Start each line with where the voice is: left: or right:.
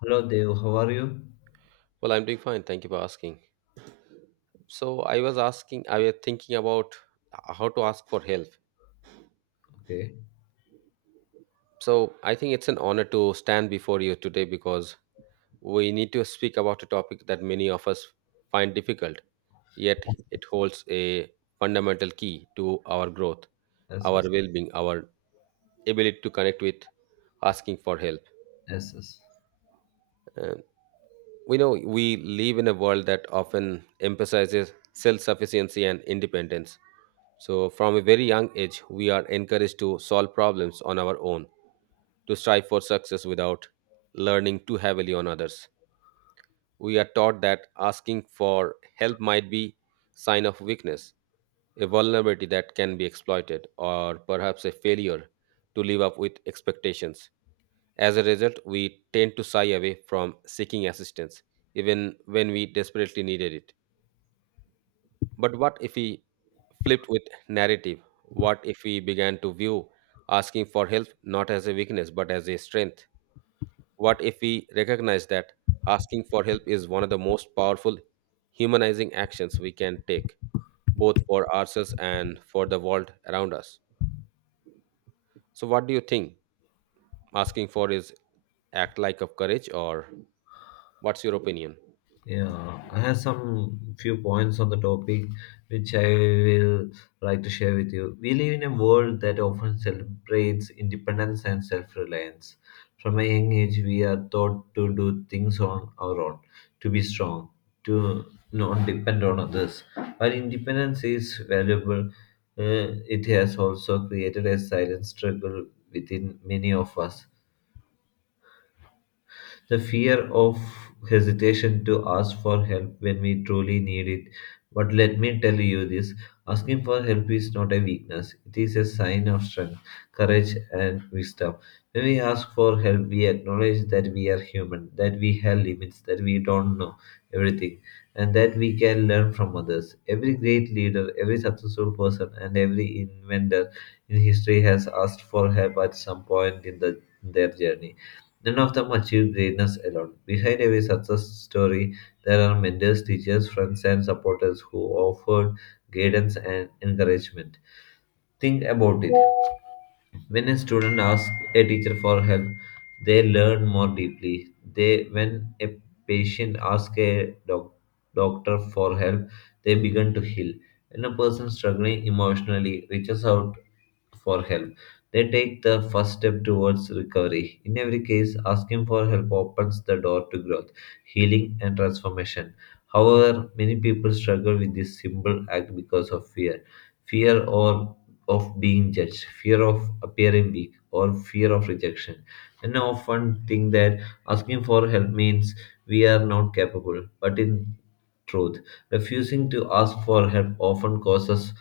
left: Hello Dev, how are you?
right: Well, I'm doing fine. Thank you for asking. So, I was thinking about how to ask for help.
left: Okay.
right: So, I think it's an honor to stand before you today because we need to speak about a topic that many of us find difficult, yet it holds a fundamental key to our growth,
left: Yes,
right: our
left: yes,
right: well being, our ability to connect with asking for help.
left: yes, yes.
right: Uh, We know we live in a world that often emphasizes self sufficiency and independence. So, from a very young age, we are encouraged to solve problems on our own, to strive for success without learning too heavily on others. We are taught that asking for help might be sign of weakness, a vulnerability that can be exploited, or perhaps a failure to live up with expectations. As a result, we tend to shy away from seeking assistance, even when we desperately needed it. But what if we flipped with narrative? What if we began to view asking for help not as a weakness but as a strength? What if we recognize that asking for help is one of the most powerful humanizing actions we can take, both for ourselves and for the world around us? So, what do you think asking for is act like of courage, or what's your opinion?
left: Yeah, I have some few points on the topic which I will like to share with you. We live in a world that often celebrates independence and self-reliance. From a young age, we are taught to do things on our own, to be strong, to not depend on others. While independence is valuable, it has also created a silent struggle within many of us. The fear of hesitation to ask for help when we truly need it. But let me tell you this: asking for help is not a weakness, it is a sign of strength, courage, and wisdom. When we ask for help, we acknowledge that we are human, that we have limits, that we don't know everything, and that we can learn from others. Every great leader, every successful person, and every inventor in history has asked for help at some point in their journey. None of them achieved greatness alone. Behind every success story, there are mentors, teachers, friends, and supporters who offered guidance and encouragement. Think about it. When a student asks a teacher for help, they learn more deeply. They, when a patient asks a doctor for help, they begin to heal. When a person struggling emotionally reaches out for help, they take the first step towards recovery. In every case, asking for help opens the door to growth, healing, and transformation. However, many people struggle with this simple act because of fear or of being judged, fear of appearing weak, or fear of rejection. And I often think that asking for help means we are not capable, but in truth, refusing to ask for help often causes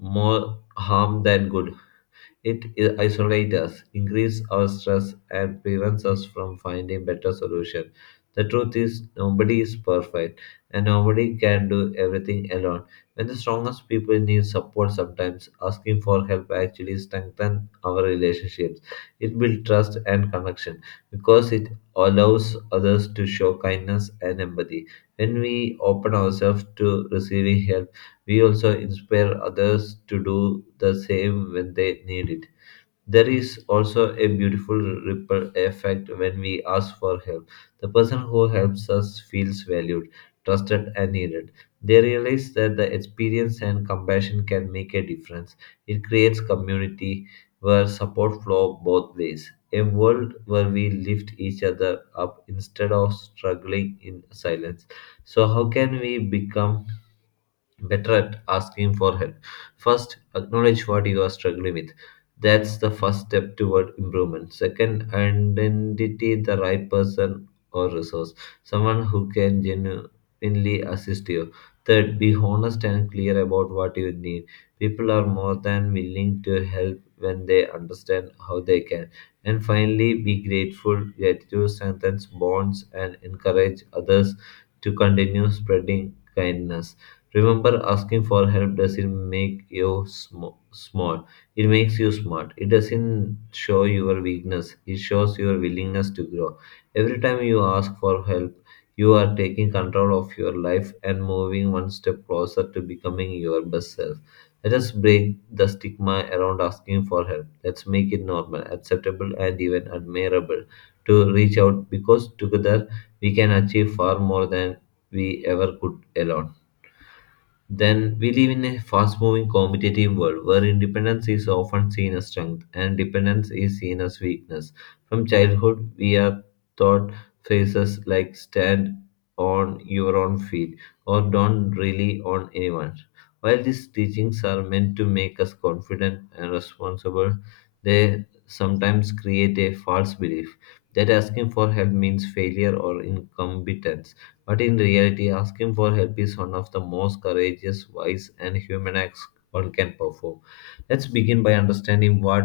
left: more harm than good. It isolates us, increases our stress, and prevents us from finding better solutions. The truth is, nobody is perfect, and nobody can do everything alone. When the strongest people need support sometimes, asking for help actually strengthens our relationships. It builds trust and connection because it allows others to show kindness and empathy. When we open ourselves to receiving help, we also inspire others to do the same when they need it. There is also a beautiful ripple effect when we ask for help. The person who helps us feels valued, trusted, and needed. They realize that the experience and compassion can make a difference. It creates community where support flows both ways, a world where we lift each other up instead of struggling in silence. So, how can we become better at asking for help? First, acknowledge what you are struggling with. That's the first step toward improvement. Second, identity the right person or resource, someone who can genuinely assist you. Third, be honest and clear about what you need. People are more than willing to help when they understand how they can. And finally, be grateful. Gratitude strengthens bonds and encourage others to continue spreading kindness. Remember, asking for help doesn't make you small, it makes you smart. It doesn't show your weakness, it shows your willingness to grow. Every time you ask for help, you are taking control of your life and moving one step closer to becoming your best self. Let us break the stigma around asking for help. Let's make it normal, acceptable, and even admirable to reach out, because together we can achieve far more than we ever could alone. Then we live in a fast moving competitive world where independence is often seen as strength and dependence is seen as weakness. From childhood, we are taught phrases like stand on your own feet or don't rely on anyone. While these teachings are meant to make us confident and responsible, they sometimes create a false belief that asking for help means failure or incompetence. But in reality, asking for help is one of the most courageous, wise, and human acts one can perform. Let's begin by understanding what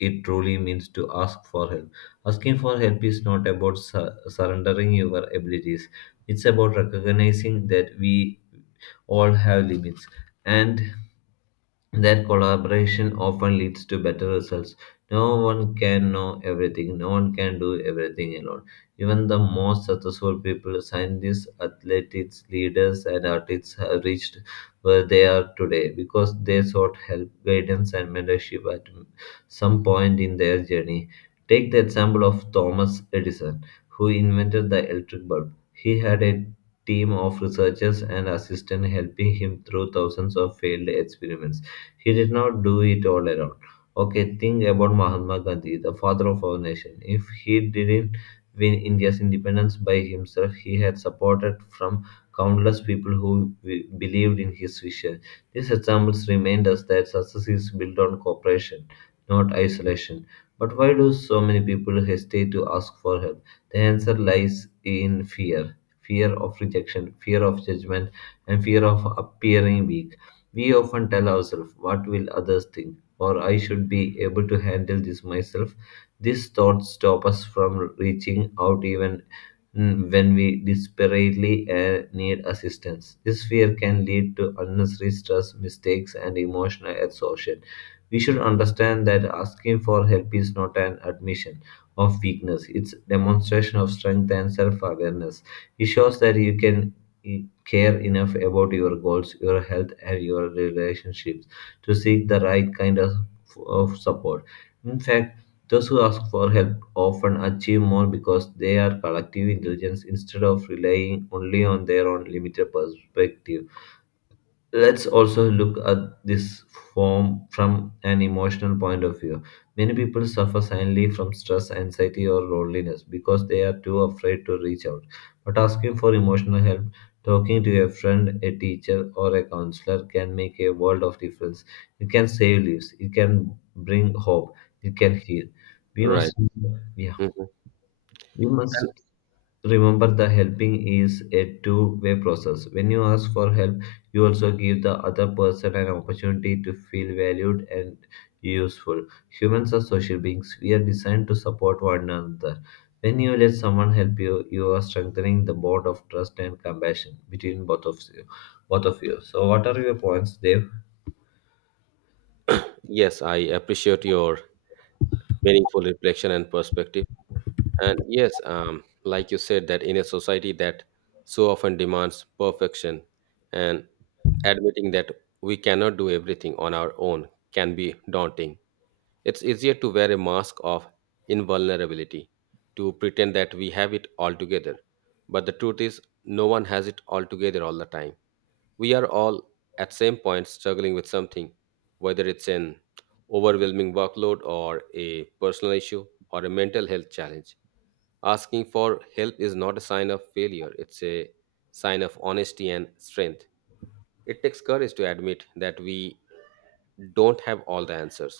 left: it truly means to ask for help. Asking for help is not about surrendering your abilities, it's about recognizing that we all have limits and that collaboration often leads to better results. No one can know everything, no one can do everything alone. Even the most successful people, scientists, athletes, leaders, and artists, have reached where they are today because they sought help, guidance, and mentorship at some point in their journey. Take the example of Thomas Edison, who invented the electric bulb. He had a team of researchers and assistants helping him through thousands of failed experiments. He did not do it all alone. Okay, think about Mahatma Gandhi, the father of our nation. If he didn't win India's independence by himself, he had supported from countless people who believed in his vision. These examples remind us that success is built on cooperation, not isolation. But why do so many people hesitate to ask for help? The answer lies in fear of rejection, fear of judgment, and fear of appearing weak. We often tell ourselves, what will others think? Or, I should be able to handle this myself. These thoughts stop us from reaching out even when we desperately need assistance. This fear can lead to unnecessary stress, mistakes, and emotional exhaustion. We should understand that asking for help is not an admission of weakness, it's demonstration of strength and self awareness. It shows that you can care enough about your goals, your health, and your relationships to seek the right kind of support. In fact, those who ask for help often achieve more because they are collective intelligence instead of relying only on their own limited perspective. Let's also look at this form from an emotional point of view. Many people suffer silently from stress, anxiety, or loneliness because they are too afraid to reach out. But asking for emotional help, talking to a friend, a teacher, or a counselor can make a world of difference. It can save lives, it can bring hope, it can heal. We
right: Right.
left: must, yeah.
right: Mhm.
left: We
right: And
left: must remember the helping is a two-way process. When you ask for help, you also give the other person an opportunity to feel valued and useful. Humans are social beings, we are designed to support one another. When you let someone help you, you are strengthening the bond of trust and compassion between both of you. Both of you. So, what are your points, Dev?
right: yes, I appreciate your meaningful reflection and perspective. And yes, like you said, that in a society that so often demands perfection, and admitting that we cannot do everything on our own can be daunting. It's easier to wear a mask of invulnerability, to pretend that we have it all together. But the truth is, no one has it all together all the time. We are all at same point struggling with something, whether it's an overwhelming workload or a personal issue or a mental health challenge. Asking for help is not a sign of failure, it's a sign of honesty and strength. It takes courage to admit that we don't have all the answers.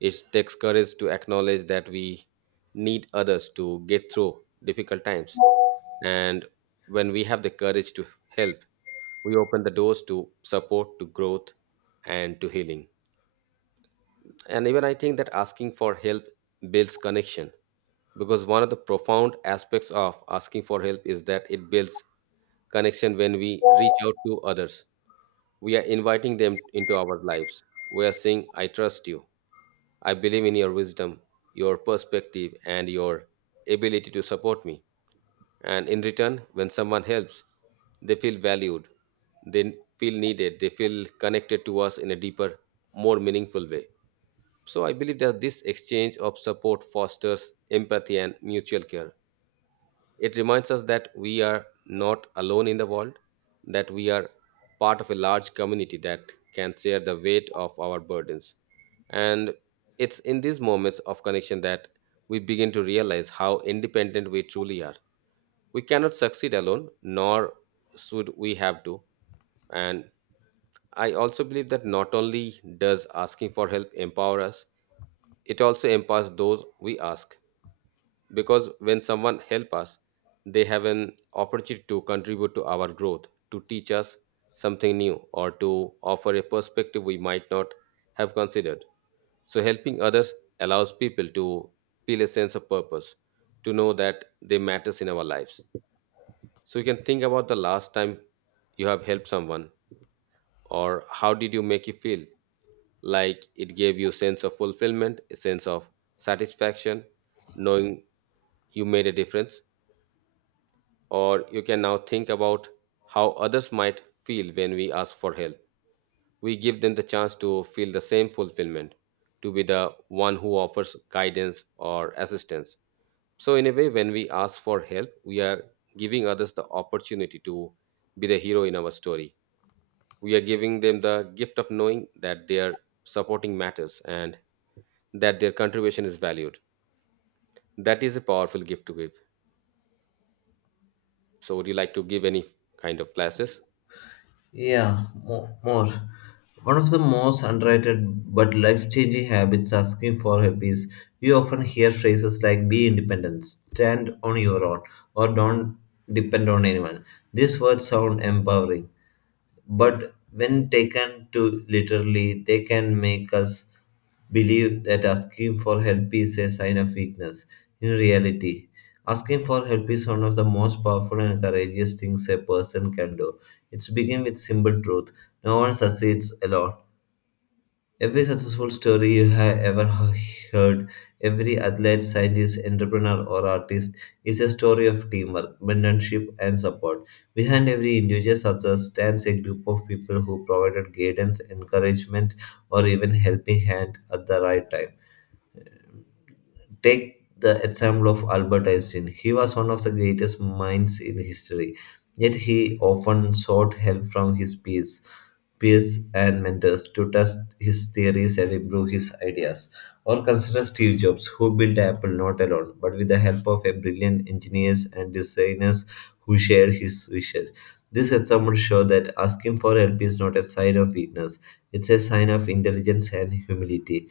right: It takes courage to acknowledge that we need others to get through difficult times, and when we have the courage to help, we open the doors to support, to growth, and to healing. And even I think that asking for help builds connection, because one of the profound aspects of asking for help is that it builds connection. When we reach out to others, we are inviting them into our lives. We are saying I trust you, I believe in your wisdom, your perspective and your ability to support me. And in return, when someone helps, they feel valued, they feel needed, they feel connected to us in a deeper, more meaningful way. So I believe that this exchange of support fosters empathy and mutual care. It reminds us that we are not alone in the world, that we are part of a large community that can share the weight of our burdens. And it's in these moments of connection that we begin to realize how independent we truly are. We cannot succeed alone, nor should we have to. And I also believe that not only does asking for help empower us, it also empowers those we ask. Because when someone helps us, they have an opportunity to contribute to our growth, to teach us something new, or to offer a perspective we might not have considered. So, helping others allows people to feel a sense of purpose, to know that they matters in our lives. So you can think about the last time you have helped someone or how did you make you feel? Like it gave you sense of fulfillment, a sense of satisfaction, knowing you made a difference. Or you can now think about how others might feel when we ask for help. We give them the chance to feel the same fulfillment, to be the one who offers guidance or assistance. So, in a way, when we ask for help, we are giving others the opportunity to be the hero in our story. We are giving them the gift of knowing that their supporting matters and that their contribution is valued. That is a powerful gift to give. So would you like to give any kind of classes?
left: Yeah, more. One of the most underrated but life changing habits asking for help is we often hear phrases like be independent, stand on your own, or don't depend on anyone. These words sound empowering, but when taken too literally, they can make us believe that asking for help is a sign of weakness. In reality, asking for help is one of the most powerful and courageous things a person can do. It's begin with simple truth. No one succeeds alone. Every successful story you have ever heard, every athlete, scientist, entrepreneur, or artist is a story of teamwork, mentorship, and support. Behind every individual success stands a group of people who provided guidance, encouragement, or even helping hand at the right time. Take the example of Albert Einstein. He was one of the greatest minds in history, yet he often sought help from his peers and mentors to test his theories and improve his ideas. Or consider Steve Jobs, who built Apple not alone, but with the help of a brilliant engineers and designers who shared his wishes. This example shows that asking for help is not a sign of weakness; it's a sign of intelligence and humility.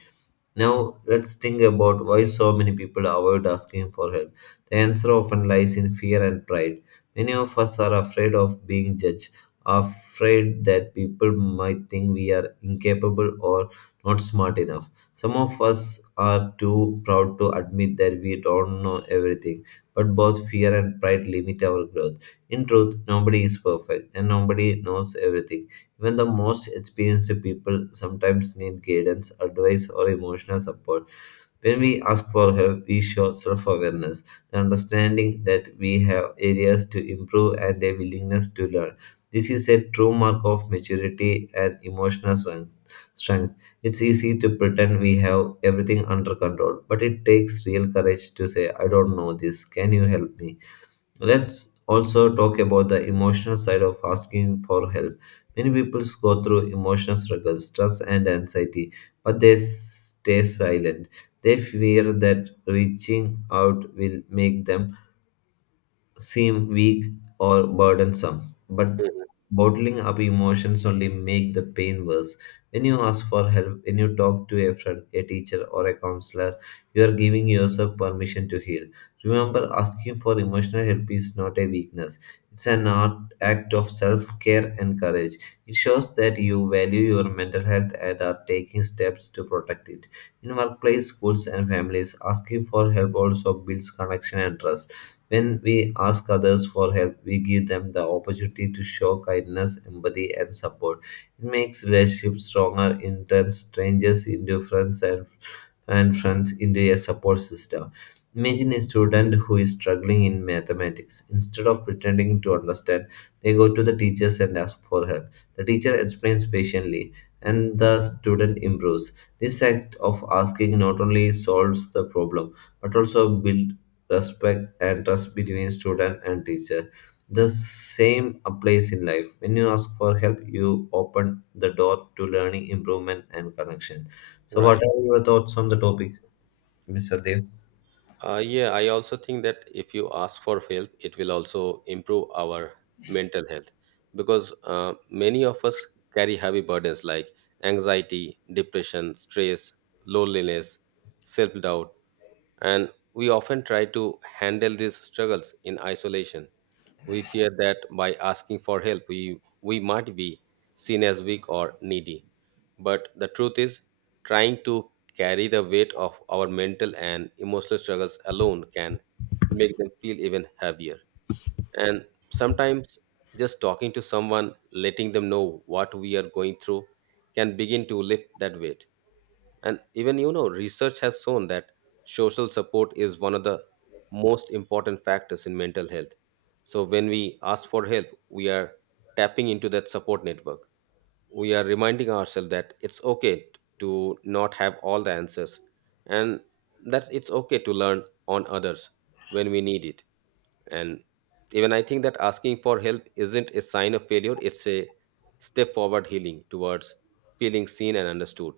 left: Now, let's think about why so many people avoid asking for help. The answer often lies in fear and pride. Many of us are afraid of being judged, afraid that people might think we are incapable or not smart enough. Some of us are too proud to admit that we don't know everything, but both fear and pride limit our growth. In truth, nobody is perfect and nobody knows everything. Even the most experienced people sometimes need guidance, advice, or emotional support. When we ask for help, we show self awareness, the understanding that we have areas to improve, and a willingness to learn. This is a true mark of maturity and emotional strength. It's easy to pretend we have everything under control, but it takes real courage to say, I don't know this, can you help me? So let's also talk about the emotional side of asking for help. Many people go through emotional struggles, stress, and anxiety, but they stay silent. They fear that reaching out will make them seem weak or burdensome, but
right: Mm.
left: bottling up emotions only make the pain worse. When you ask for help, when you talk to a friend, a teacher, or a counselor, you are giving yourself permission to heal. Remember, asking for emotional help is not a weakness, it's an act of self care and courage. It shows that you value your mental health and are taking steps to protect it. In workplace, schools, and families, asking for help also builds connection and trust. When we ask others for help, we give them the opportunity to show kindness, empathy, and support. It makes relationships stronger, in turn, strangers into friends and friends into a support system. Imagine a student who is struggling in mathematics. Instead of pretending to understand, they go to the teachers and ask for help. The teacher explains patiently, and the student improves. This act of asking not only solves the problem but also build respect and trust between student and teacher. The same applies in life. When you ask for help, you open the door to learning, improvement, and connection. So, what
right: Right.
left: are your thoughts on the topic, Mr. Dev?
right: Yeah, I also think that if you ask for help, it will also improve our mental health, because many of us carry heavy burdens like anxiety, depression, stress, loneliness, self doubt, and we often try to handle these struggles in isolation. We fear that by asking for help, we might be seen as weak or needy. But the truth is, trying to carry the weight of our mental and emotional struggles alone can make them feel even heavier. And sometimes just talking to someone, letting them know what we are going through, can begin to lift that weight. And even, you know, research has shown that social support is one of the most important factors in mental health. So when we ask for help, we are tapping into that support network. We are reminding ourselves that it's okay to not have all the answers, and that's it's okay to learn on others when we need it. And even I think that asking for help isn't a sign of failure, it's a step forward healing towards feeling seen and understood.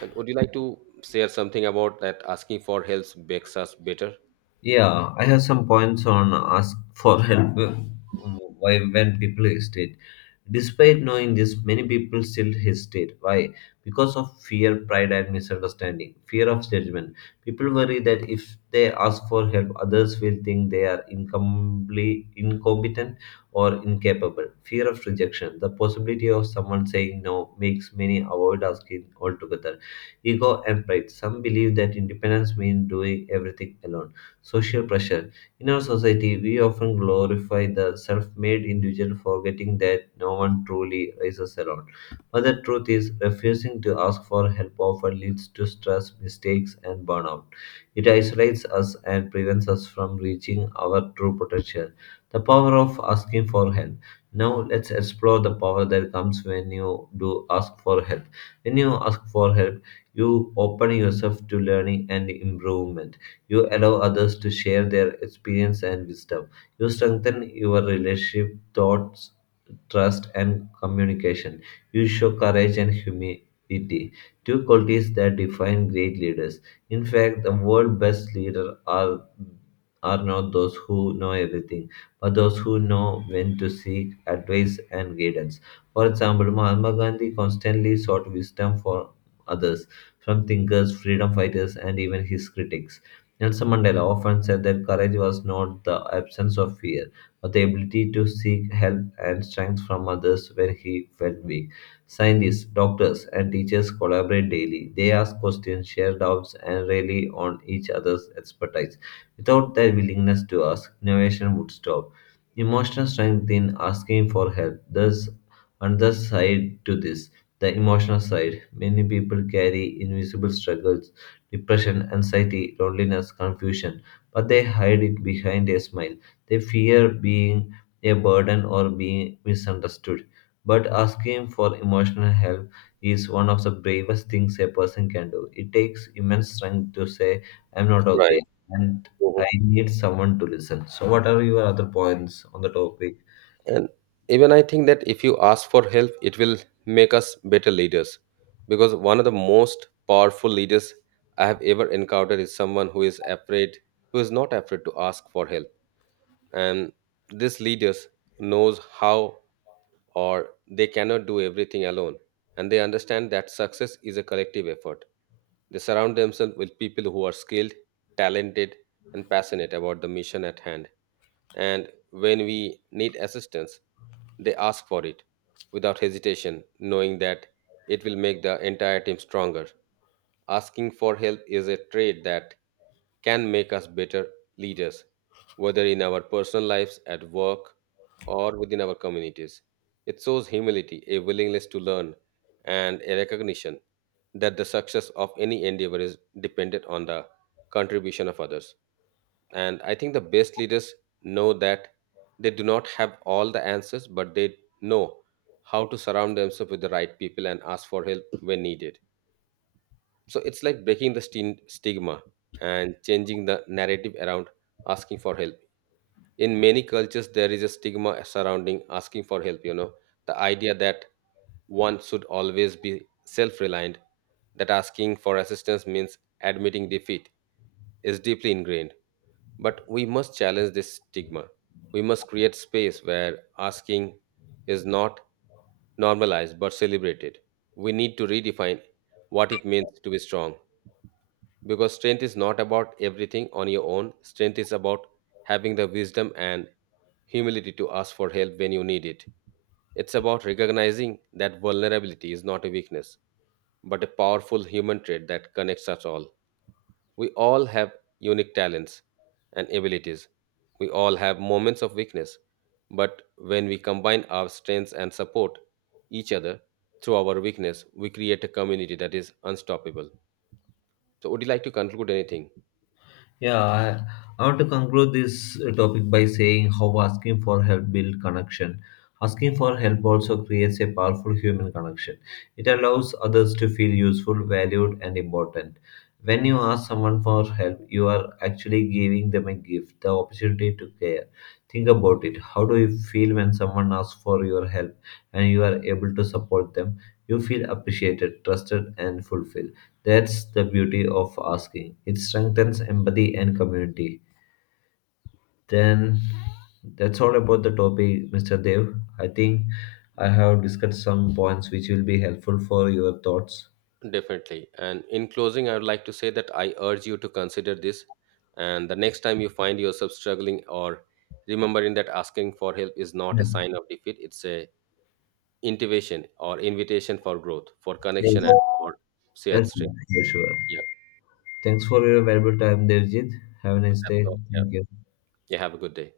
right: And would you like to share something about that asking for help makes us better?
left: Yeah, I have some points on ask for help, why when people hesitate. Despite knowing this, many people still hesitate. Why? Because of fear, pride, and misunderstanding. Fear of judgment. People worry that if they ask for help, others will think they are incompetent or incapable. Fear of rejection. The possibility of someone saying no makes many avoid asking altogether. Ego and pride. Some believe that independence means doing everything alone, social pressure. In our society, we often glorify the self made individual, forgetting that no one truly rises alone. But the truth is, refusing to ask for help often leads to stress, mistakes, and burnout. It isolates us and prevents us from reaching our true potential. The power of asking for help. Now, let's explore the power that comes when you do ask for help. When you ask for help, you open yourself to learning and improvement. You allow others to share their experience and wisdom. You strengthen your relationship, thoughts, trust, and communication. You show courage and humility, two qualities that define great leaders. In fact, the world's best leaders are not those who know everything, but those who know when to seek advice and guidance. For example, Mahatma Gandhi constantly sought wisdom for others, from thinkers, freedom fighters, and even his critics. Nelson Mandela often said that courage was not the absence of fear, but the ability to seek help and strength from others when he felt weak. Scientists, doctors, and teachers collaborate daily. They ask questions, share doubts, and rely on each other's expertise. Without their willingness to ask, innovation would stop. Emotional strength in asking for help. There's another side to this, the emotional side. Many people carry invisible struggles, depression, anxiety, loneliness, confusion, but they hide it behind a smile. They fear being a burden or being misunderstood. But asking for emotional help is one of the bravest things a person can do. It takes immense strength to say, I'm not
right: Right.
left: okay, and I
right: Mhm.
left: need someone to listen. So, what are your other points on the topic?
right: And even I think that if you ask for help, it will make us better leaders. Because one of the most powerful leaders I have ever encountered is someone who is afraid, who is not afraid to ask for help. And this leaders knows how or they cannot do everything alone. And they understand that success is a collective effort. They surround themselves with people who are skilled, talented, and passionate about the mission at hand, and when we need assistance, they ask for it without hesitation, knowing that it will make the entire team stronger. Asking for help is a trait that can make us better leaders, whether in our personal lives, at work, or within our communities. It shows humility, a willingness to learn, and a recognition that the success of any endeavor is dependent on the contribution of others. And I think the best leaders know that they do not have all the answers, but they know how to surround themselves with the right people and ask for help when needed. So it's like breaking the stigma and changing the narrative around asking for help. In many cultures, there is a stigma surrounding asking for help, you know, the idea that one should always be self reliant, that asking for assistance means admitting defeat is deeply ingrained. But we must challenge this stigma. We must create space where asking is not normalized but celebrated. We need to redefine what it means to be strong, because strength is not about everything on your own. Strength is about having the wisdom and humility to ask for help when you need it. It's about recognizing that vulnerability is not a weakness but a powerful human trait that connects us all. We all have unique talents and abilities. We all have moments of weakness. But when we combine our strengths and support each other through our weakness, we create a community that is unstoppable. So, would you like to conclude anything?
left: Yeah, I want to conclude this topic by saying how asking for help build connection. Asking for help also creates a powerful human connection. It allows others to feel useful, valued, and important. When you ask someone for help, you are actually giving them a gift, the opportunity to care. Think about it. How do you feel when someone asks for your help and you are able to support them? You feel appreciated, trusted, and fulfilled. That's the beauty of asking. It strengthens empathy and community. Then that's all about the topic, Mr. Dev. I think I have discussed some points which will be helpful for your thoughts.
right: Definitely. And in closing, I would like to say that I urge you to consider this. And the next time you find yourself struggling or remembering that asking for help is not a sign
left: Yeah.
right: of defeat, it's a intivation or invitation for growth, for
left: Yes.
right: connection, and for shared
left: Yes,
right: strength.
left: yes, sure.
right: Yeah,
left: Thanks for your valuable time, Devjit. Have a nice
right: that's
left: day.
right: all. Yeah.
left: Thank you.
right: Yeah. Have a good day.